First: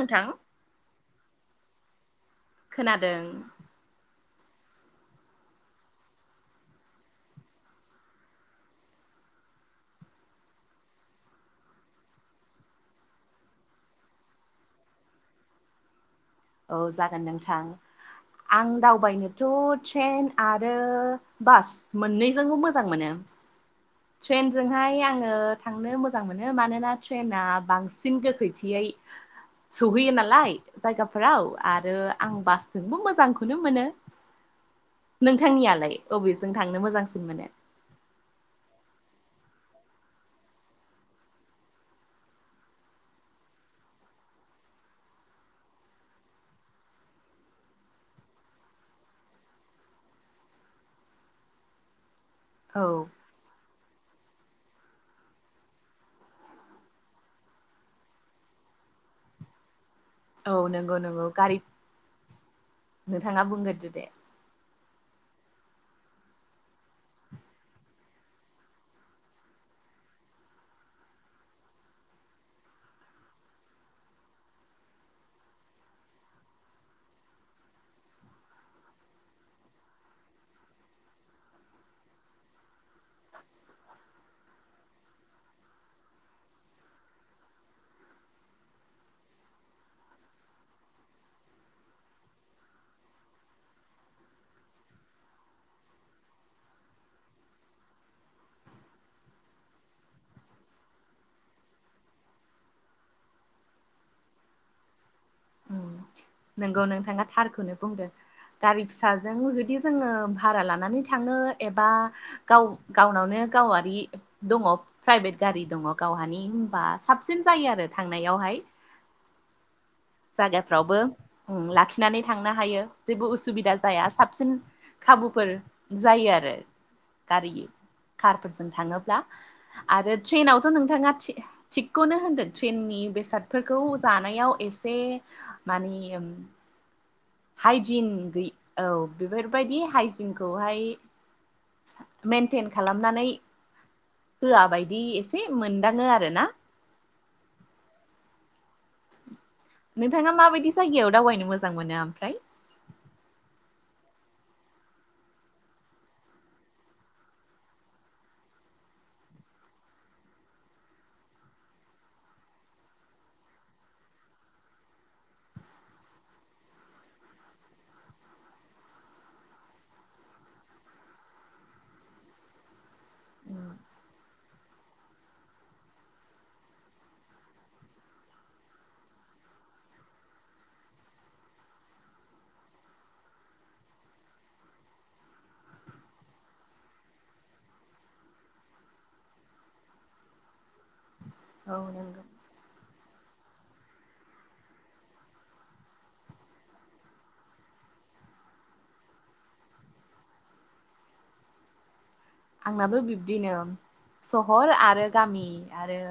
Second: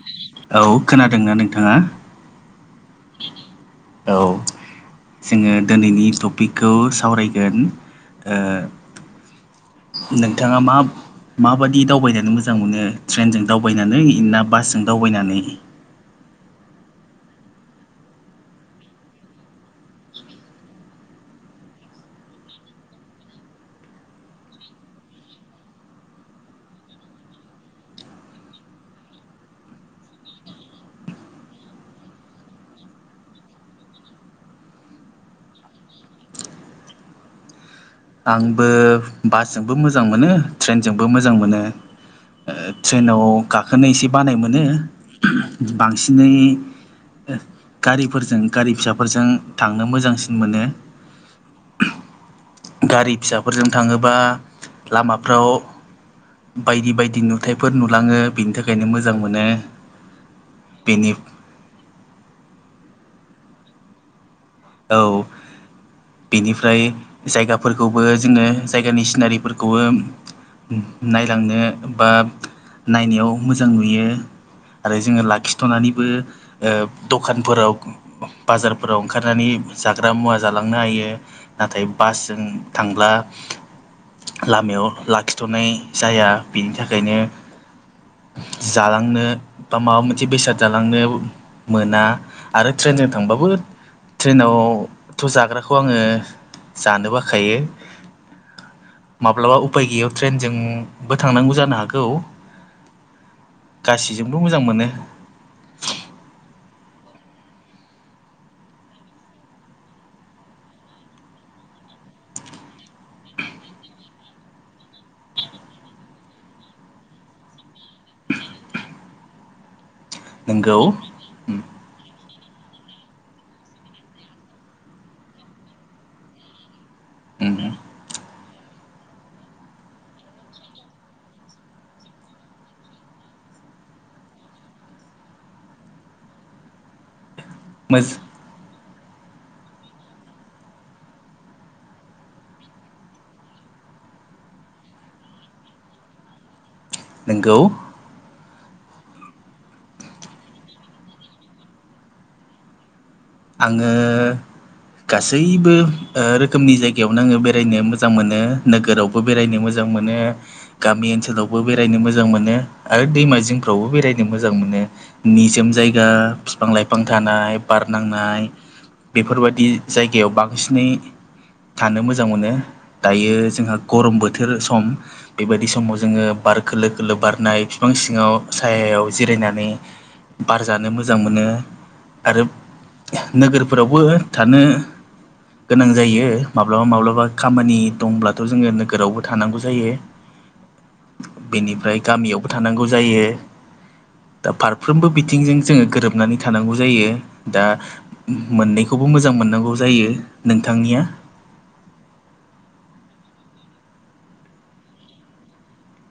नोंथां औ खोनादोंना नोंथाङा? खोनादों। औ। जोङो दिनैनि टपिकखौ सावरायगोन ओ नोंथाङा मा माबादि दावबायनानै मोजां मोनो ट्रेनजों दावबायनानै ना बासजों दावबायनानै औ जागोन नोंथां। आं दावबायनोथ' ट्रेन आरो बास मोननैजोंबो मोजां मोनो। ट्रेनजोंहाय आङो थांनो मोजां मोनो मानोना ट्रेना बांसिन गोख्रैथियै सौहैयो नालाय। जायगाफोराव आरो आं बासजोंबो मोजांखौनो मोनो। नोंथांनियालाय अबेजों थांनो मोजांसिन मोनो। आंबो बासजोंबो मोजां मोनो ट्रेनजोंबो मोजां मोनो। ओ ट्रेनाव गाखोनो एसे बानाय मोनो बांसिनै गारिफोरजों गारि फिसाफोरजों थांनो मोजांसिन मोनो। औ गारि फिसाफोरजों थाङोबा लामाफ्राव बायदि बायदि नुथाइफोर नुलाङो बेनि थाखायनो मोजां मोनो। औ नंगौ बेनि नंगौ गारि नोंथाङा बुंग्रोदो दे। औ। बेनिफ्राय जायगाफोरखौबो जोङो जायगानि सिनारिफोरखौबो नायलांनो बा नायनायाव मोजां नुयो। आरो जोङो लाखिथ'नानैबो ओ दखानफोराव बाजारफोराव ओंखार नानै जाग्रा मुवा जालांनो हायो नाथाय बासजों थांब्ला लामायाव लाखिथ'नाय जाया बेनि थाखायनो जालांनो बा माबा मोनसे बेसाद जालांनो मोना आरो ट्रेनजों थांबाबो ट्रेनावथ' जाग्राखौ आङो जानो बाखायो। माब्लाबा उफाय गैयियाव ट्रेनजोंबो थांनांगौ जानो हागौ। गासिजोंबो मोजां मोनो। उम नोंगौ नोंथाङा थारखौनो बुंदों। गारि फिसाजों जुदि जोङो भारा लानानै थाङो एबा गाव गावनावनो गावआरि दङ प्राइभेट गारि दङ गावहानि होमबा साबसिन जायो आरो थांनायावहाय। नोंगौ जायगाफ्रावबो उम लाखिनानै थांनो हायो जेबो उसुबिदा जाया साबसिन खाबुफोर जायो आरो गारि उम कारफोरजों थाङोब्ला। आरो ट्रेनावथ' नोंथाङा थि थिगखौनो होनदों ट्रेननि बेसादफोरखौ जानायाव एस से मानि उम। मोज हाइजिन गै औ बेफोरबायदि हाइजिनखौहाय मेनटेन खालामनानै होआ बायदि एसे मोनदाङो आरो ना। नोंगौ। नोंथाङा माबायदि जायगायाव दावबायनो मोजां मोनो ओमफ्राय। आङो गासैबो ओ रोखोमनि जायगायावनो आङो बेरायनो मोजां मोनो नोगोराव बो बेरायनो मोजां मोनो। गामि ओनसोलावबो बेरायनो मोजां मोनो आरो दैमा जिंफ्रावबो बेरायनो मोजां मोनो। निजोम जायगा फिफां लाइफां थानाय बार नांनाय बेफोरबायदि जायगायाव बांसिनै थानो मोजां मोनो दायो जोंहा गरम बोथोर सम बेबायदि समाव जोङो बार खोलो खोलो बारनाय बिफां सिङाव सायायाव जिरायनानै बार जानो मोजां मोनो आरो नोगोरफोरावबो थानो गोनां जायो माब्लाबा माब्लाबा खामानि दंब्लाथ' जोङो नोगोरावबो थानांगौ जायो। [inaudible] औ बेनिफ्राय नंगौ गामियावबो थानांगौ जायो दा फारफ्रोमबो बिथिंजों जोङो गोरोबनानै थानांगौ जायो। दा मोननैखौबो मोजां मोननांगौ जायो नोंथांनिया? आंनाबो बिब्दिनो सहर आरो गामि आरो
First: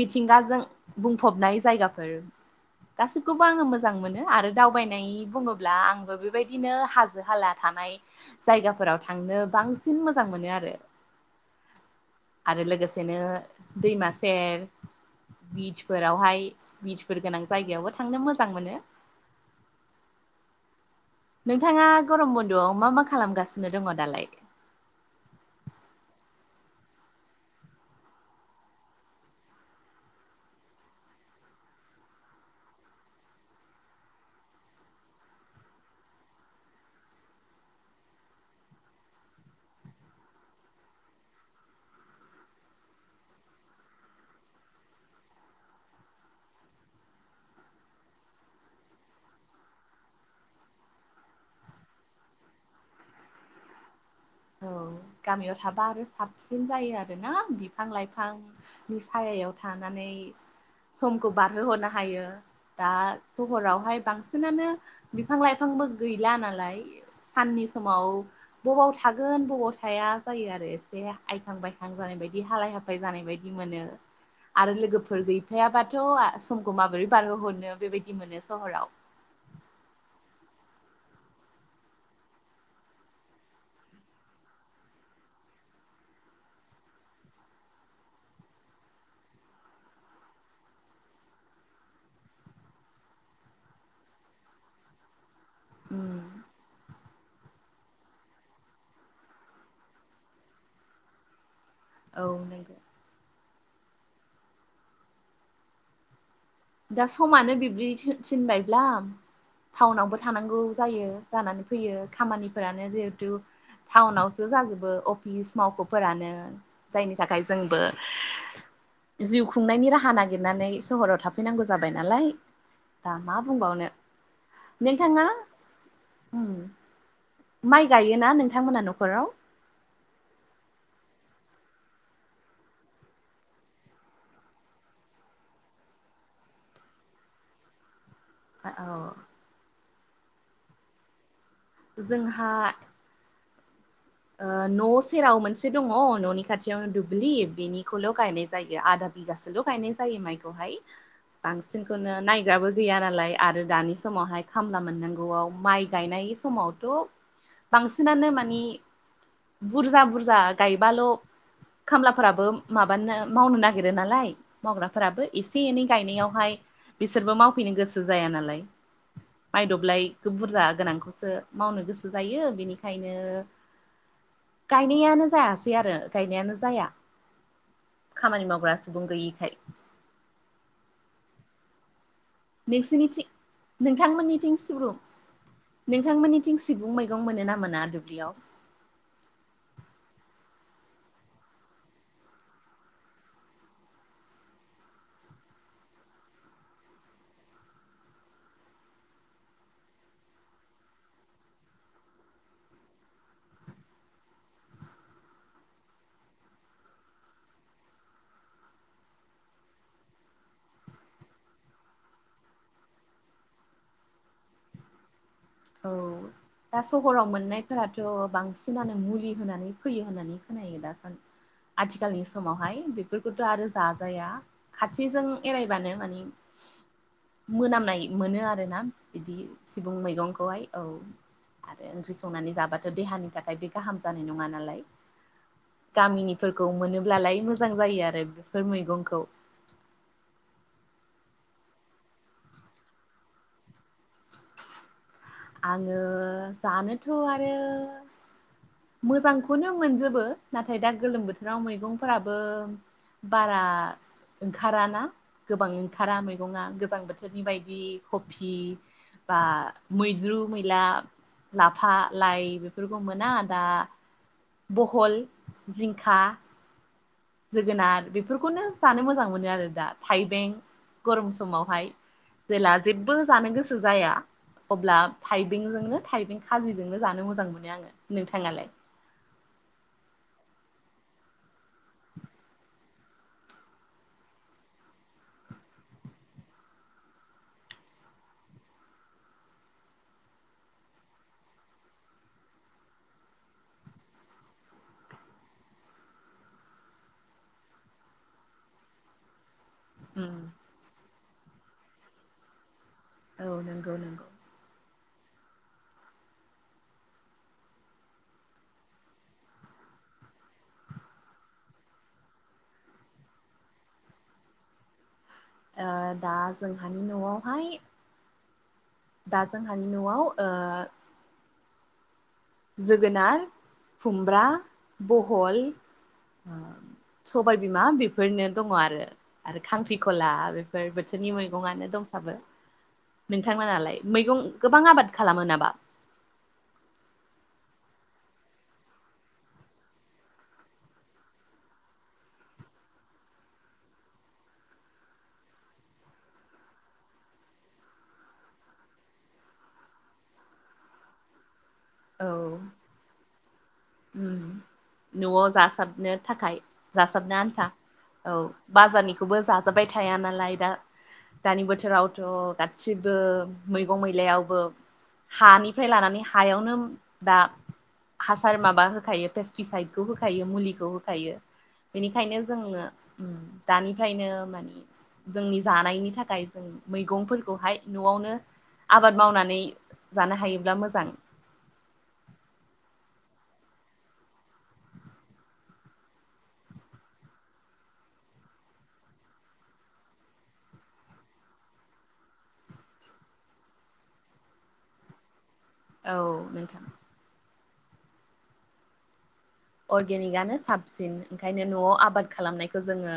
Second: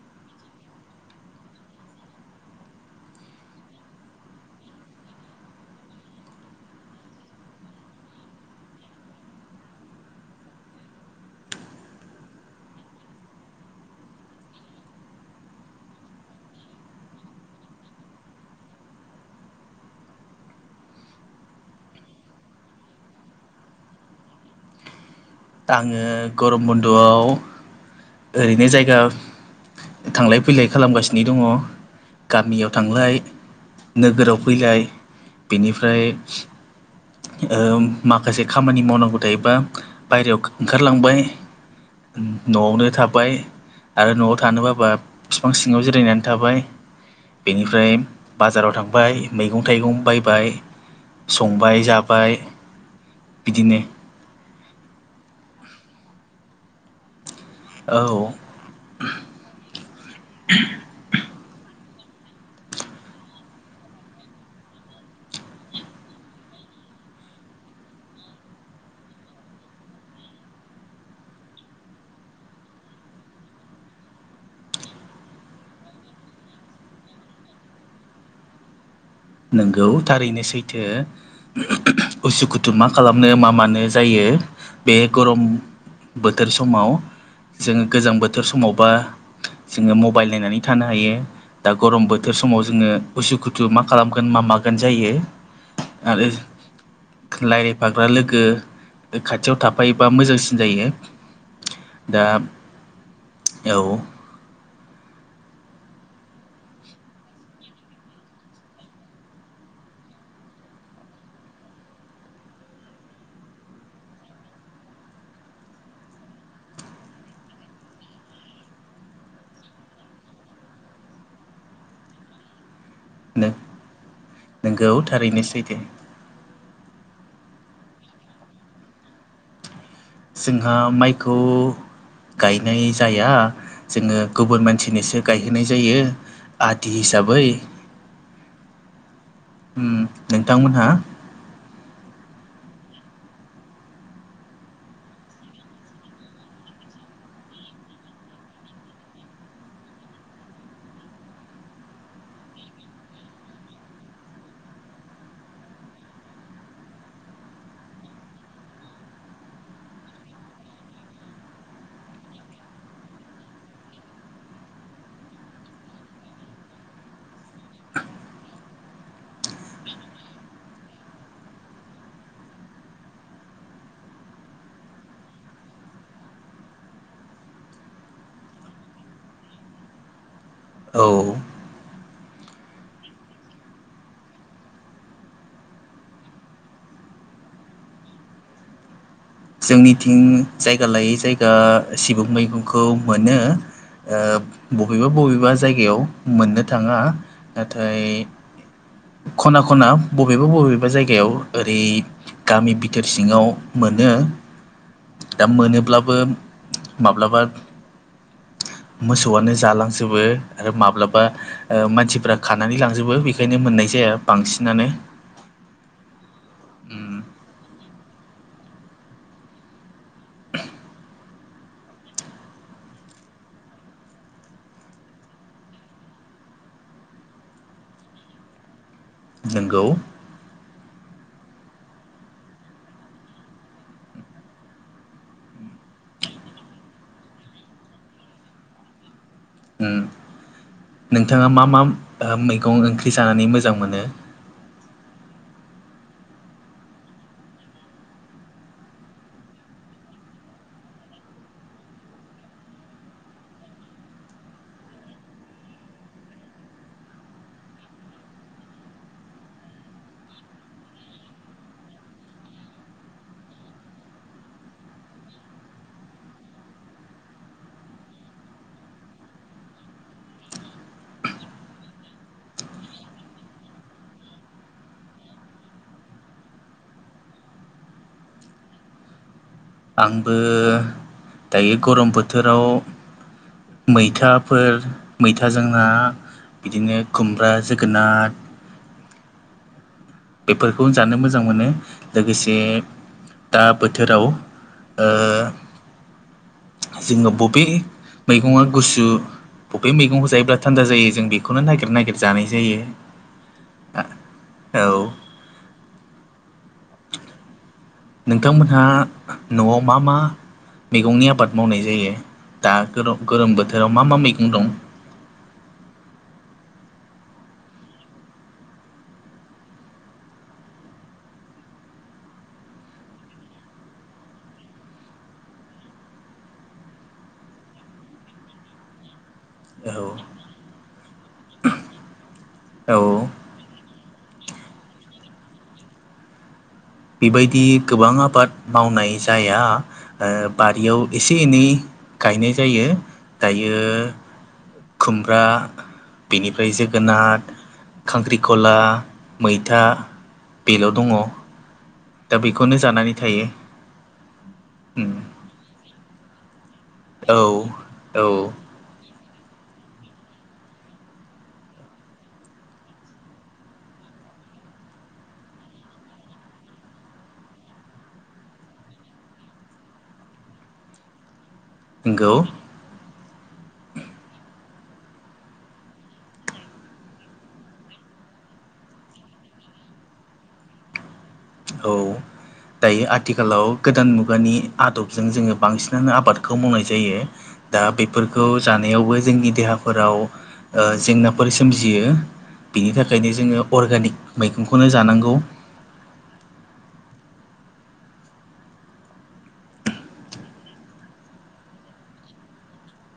मिथिंगाजों बुंफबनाय जायगाफोर। गासैखौबो आङो मोजां मोनो आरो दावबायनाय बुङोब्ला आंबो बेबायदिनो हाजो हाला थानाय जायगाफोराव थांनो बांसिन मोजां मोनो आरो। आरो लोगोसेनो दैमा सेर बिचफोरावहाय बिचफोर गोनां जायगायावबो थांनो मोजां मोनो नोंथाङा गरम बन्द'आव मा मा खालामगासिनो दङ दालाय आङो गरम बन्द'आव ओरैनो जायगा थांलाय फैलाय खालामगासिनो दङ गामियाव थांलाय नोगोराव फैलाय बिनिफ्राय ओम माखासे खामानि मावनांगौ थायोबा बायरायाव ओंखारलांबाय न'आवनो थाबाय आरो न'आव थानोबाबा बिफां सिङाव जिरायनानै थाबाय बेनिफ्राय बाजाराव थांबाय मैगं थाइगं बायबाय संबाय जाबाय बिदिनो औ गामियाव थाबा आरो साबसिन जायो आरोना बिफां औ लाइफां नि सायायाव थानानै समखौ बारहोहरनो हायो दा सहरावहाय बांसिनानो बिफां लाइफांबो गैला नालाय साननि समाव बबाव थागोन बबाव थाया जायो आरो एसे आइखां बायखां जानाय बायदि हालाय हाफाय जानाय बायदि मोनो आरो लोगोफोर गैफायाबाथ' समखौ माबोरै बारहोहरनो बेबायदि मोनो सहराव नोंगौ थारैनो सैथो। [unintelligible] उसु खुथु मा खालामनो मा मानो जायो बे गरम बोथोर समाव जों गोजां बोथोर समावबा जोङो मबाइल नायनानै थानो हायो दा गरम बोथोर समाव जोङो उसुखुथु मा खालामगोन मा मागोन जायो उम आरो रायलायबा बा लोगो खाथियाव थापायोबा मोजांसिन जायो दा औ नंगौ औ। दा समानो बिब्दि थिनबायब्ला टाउनावबो थानांगौ जायो जानानै फैयो खामानिफोरानो जिहेथु टाउनावसो जाजोबो अफिस मावख'फोरानो जायनि थाखाय जोंबो जिउ खुंनायनि राहा नागिरनानै सहराव था फैनांगौ जाबाय नालाय दा मा बुंबावनो नोंगौ नोंथाङा थारैनो सैथो उम। माइ गायोना नोंथांमोना न'खराव? जोंहा माइखौ गायनाय जाया जोङो गुबुन मानसिनिसो गायहोनाय जायो आदि हिसाबै औ ओ नोंथांमोनहा जोंहा ओ न' सेराव मोनसे दङ न'नि खाथियावनो दुब्लि बेनिखौल' गायनाय जायो आदा बिगासोल' गायनाय जायो माइखौहाय बांसिनखोनो नायग्राबो गैया नालाय आरो दानि समावहाय खामला मोननांगौआव माइ गायनाय समावथ' बांसिनानो मानि बुरजा बुरजा गायबाल' खामलाफोराबो माबानो मावनो नागिरो नालाय मावग्राफोराबो एसे एनै गायनायावहाय बिसोरबो मावफैनो गोसो जाया नालाय मायदब्लायखौ बुरजा गोनांखौसो मावनो गोसो जायो बेनिखायनो गायनायानो जायासै आरो गायनायानो जाया खामानि मावग्रा सुबुं गैयिखाय। औ। नोंसिरनिथिं नोंथांमोननिथिं सिब्रु नोंथांमोननिथिं सिगुं मैगं मोनो ना मोना दुब्लियाव जोंनिथिं जायगा लायै जायगा सिबुं मैगंखौ मोनो ओ बबेबा बबेबा जायगायाव मोननो थाङा नाथाय खना खना बबेबा बबेबा जायगायाव ओरै गामि बिथोर सिङाव मोनो दा मोनोब्लाबो माब्लाबा मोसौआनो जालांजोबो आरो माब्लाबा ओ मानसिफ्रा खानानै लांजोबो बेखायनो मोननाय जाया बांसिनानो औ दा उम सहराव मोननायफोराथ' बांसिनानो मुलि होनानै फैयो होननानै खोनायो दासान आथिखालनि समावहाय बेफोरखौथ' आरो जाजाया खाथिजों एरायबानो मानि मोनामनाय मोनो आरो ना बिदि नोंगौ सिबुं मैगं खौहाय औ आरो ओंख्रि संनानै जाबाथ' देहानि थाखाय बे गाहाम जानाय नङा नालाय गामिनिफोरखौ मोनोब्लालाय मोजां जायो आरो बेफोर मैगंखौ ओम नोंथाङा मा मा मैगं ओंख्रि जानानै मोजां मोनो आङो जानोथ' आरो मोजांखौनो मोनजोबो नाथाय दा गोलोम बोथोराव मैगंफोराबो बारा ओंखाराना गोबां ओंखारा मैगंआ गोबां बोथोरनि बायदि कफि बा मैद्रु मैला लाफा लाइ बेफोरखौ मोना दा बहल जिंखा जोगोनार बेफोरखौनो जानो मोजां मोनो आरो दा थाइबें गरम समावहाय जेला जेबो जानो गोसो जाया अब्ला थाइबेंजोंनो थाइबें खाजिजोंनो जानो मोजां मोनो आङो नोंथाङालाय आंबो दायो गरम बोथोराव मैथाफोर मैथा जोंना बिदिनो खुमब्रा जोगोनार बेफोरखौ जानो मोजां मोनो लोगोसे दा बोथोराव जोङो बबे मैगङा गुसु बबे मैगंखौ उम जायोब्ला थान्दा जायो जों बेखौनो नागिर नागिर जानाय जायो औ नंगौ नंगौ औ नोंथांमोनहा न'आव मा मा मैगंनि आबाद मावनाय जायो दा गोलो गोलोम बोथोराव मा मा मैगं दं? ओ दा जोंहानि न'आवहाय दा जोंहानि न'आव ओ जोगोनार खुमब्रा बहल ओ सबायबिमा बेफोरनो दङ आरो। आरो औ खांख्रिखला बेफोर बोथोरनि मैगंनो दंसाबो। औ। नोंथांमोनालाय मैगं गोबां आबाद खालामो नामा? बेबायदि गोबां आबाद मावनाय जाया ओ बारियाव एसे एनै गायनाय जायो दायो खुमब्रा बेनिफ्राय जोगोनाद खांख्रिखला मैथा बेल' दङ। दा बेखौनो जानानै थायो। ओम उम न'आव जासाबनो थाखाय जासाबनो औ आन्था औ। बाजारनिखौबो जाजाबबाय थाया नालाय दा। दानि बोथोरावथ' गासिबो मैगं मैलायावबो हानिफ्राय लानानै हायावनो दा सार माबा होखायो पेस्टिसाइदखौ होखायो मुलिखौ होखायो। नंगौ बेनिखायनो जोङो ओम दानिफ्रायनो माने जोंनि जानायनि थाखाय जों मैगंफोरखौहाय न'आवनो आबाद मावनानै जानो हायोब्ला मोजां। औ। दायो आथिखालाव गोदान मुगानि आदबजों जोङो बांसिनानो आबादखौ मावनाय जायो। दा बेफोरखौ जानायावबो जोंनि देहाफोराव ओ जेंनाफोर सोमजियो। बिनि थाखायनो जोङो अरगानिक मैगंखौनो जानांगौ। औ नोंथां। अर्गेनिकआनो साबसिन ओंखायनो न'आव आबाद खालामनायखौ जोङो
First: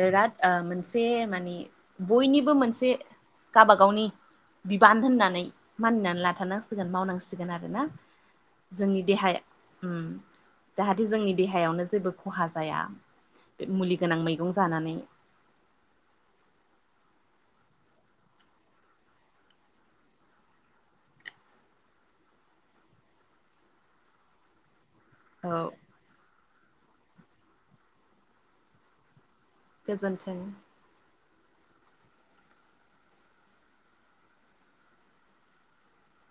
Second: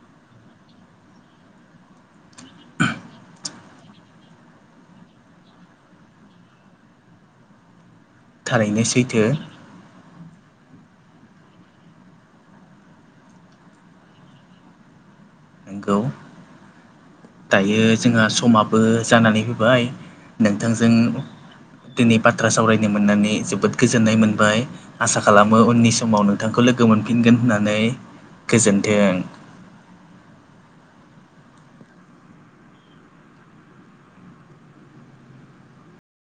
बिराद ओ मोनसे माने बयनिबो मोनसे गाबागावनि बिबान होननानै मानिनानै लाथारनांसिगोन मावनांसिगोन आरो ना। थारैनो जोंनि सैथो देहाया ओम। जाहाथे जोंनि देहायावनो जेबो खहा जाया बे मुलि गोनां मैगं जानानै। नोंगौ। दायो जोंहा समाबो जानानै फैाबाय, नोंथांजों दिनै बाथ्रा सावरायनो मोननानै जोबोद गोजोननाय मोनबाय। आसा औ खालामो उननि समाव नोंथांखौ लोगो मोनफिनगोन होननानै गोजोनथों। गोजोन्थों।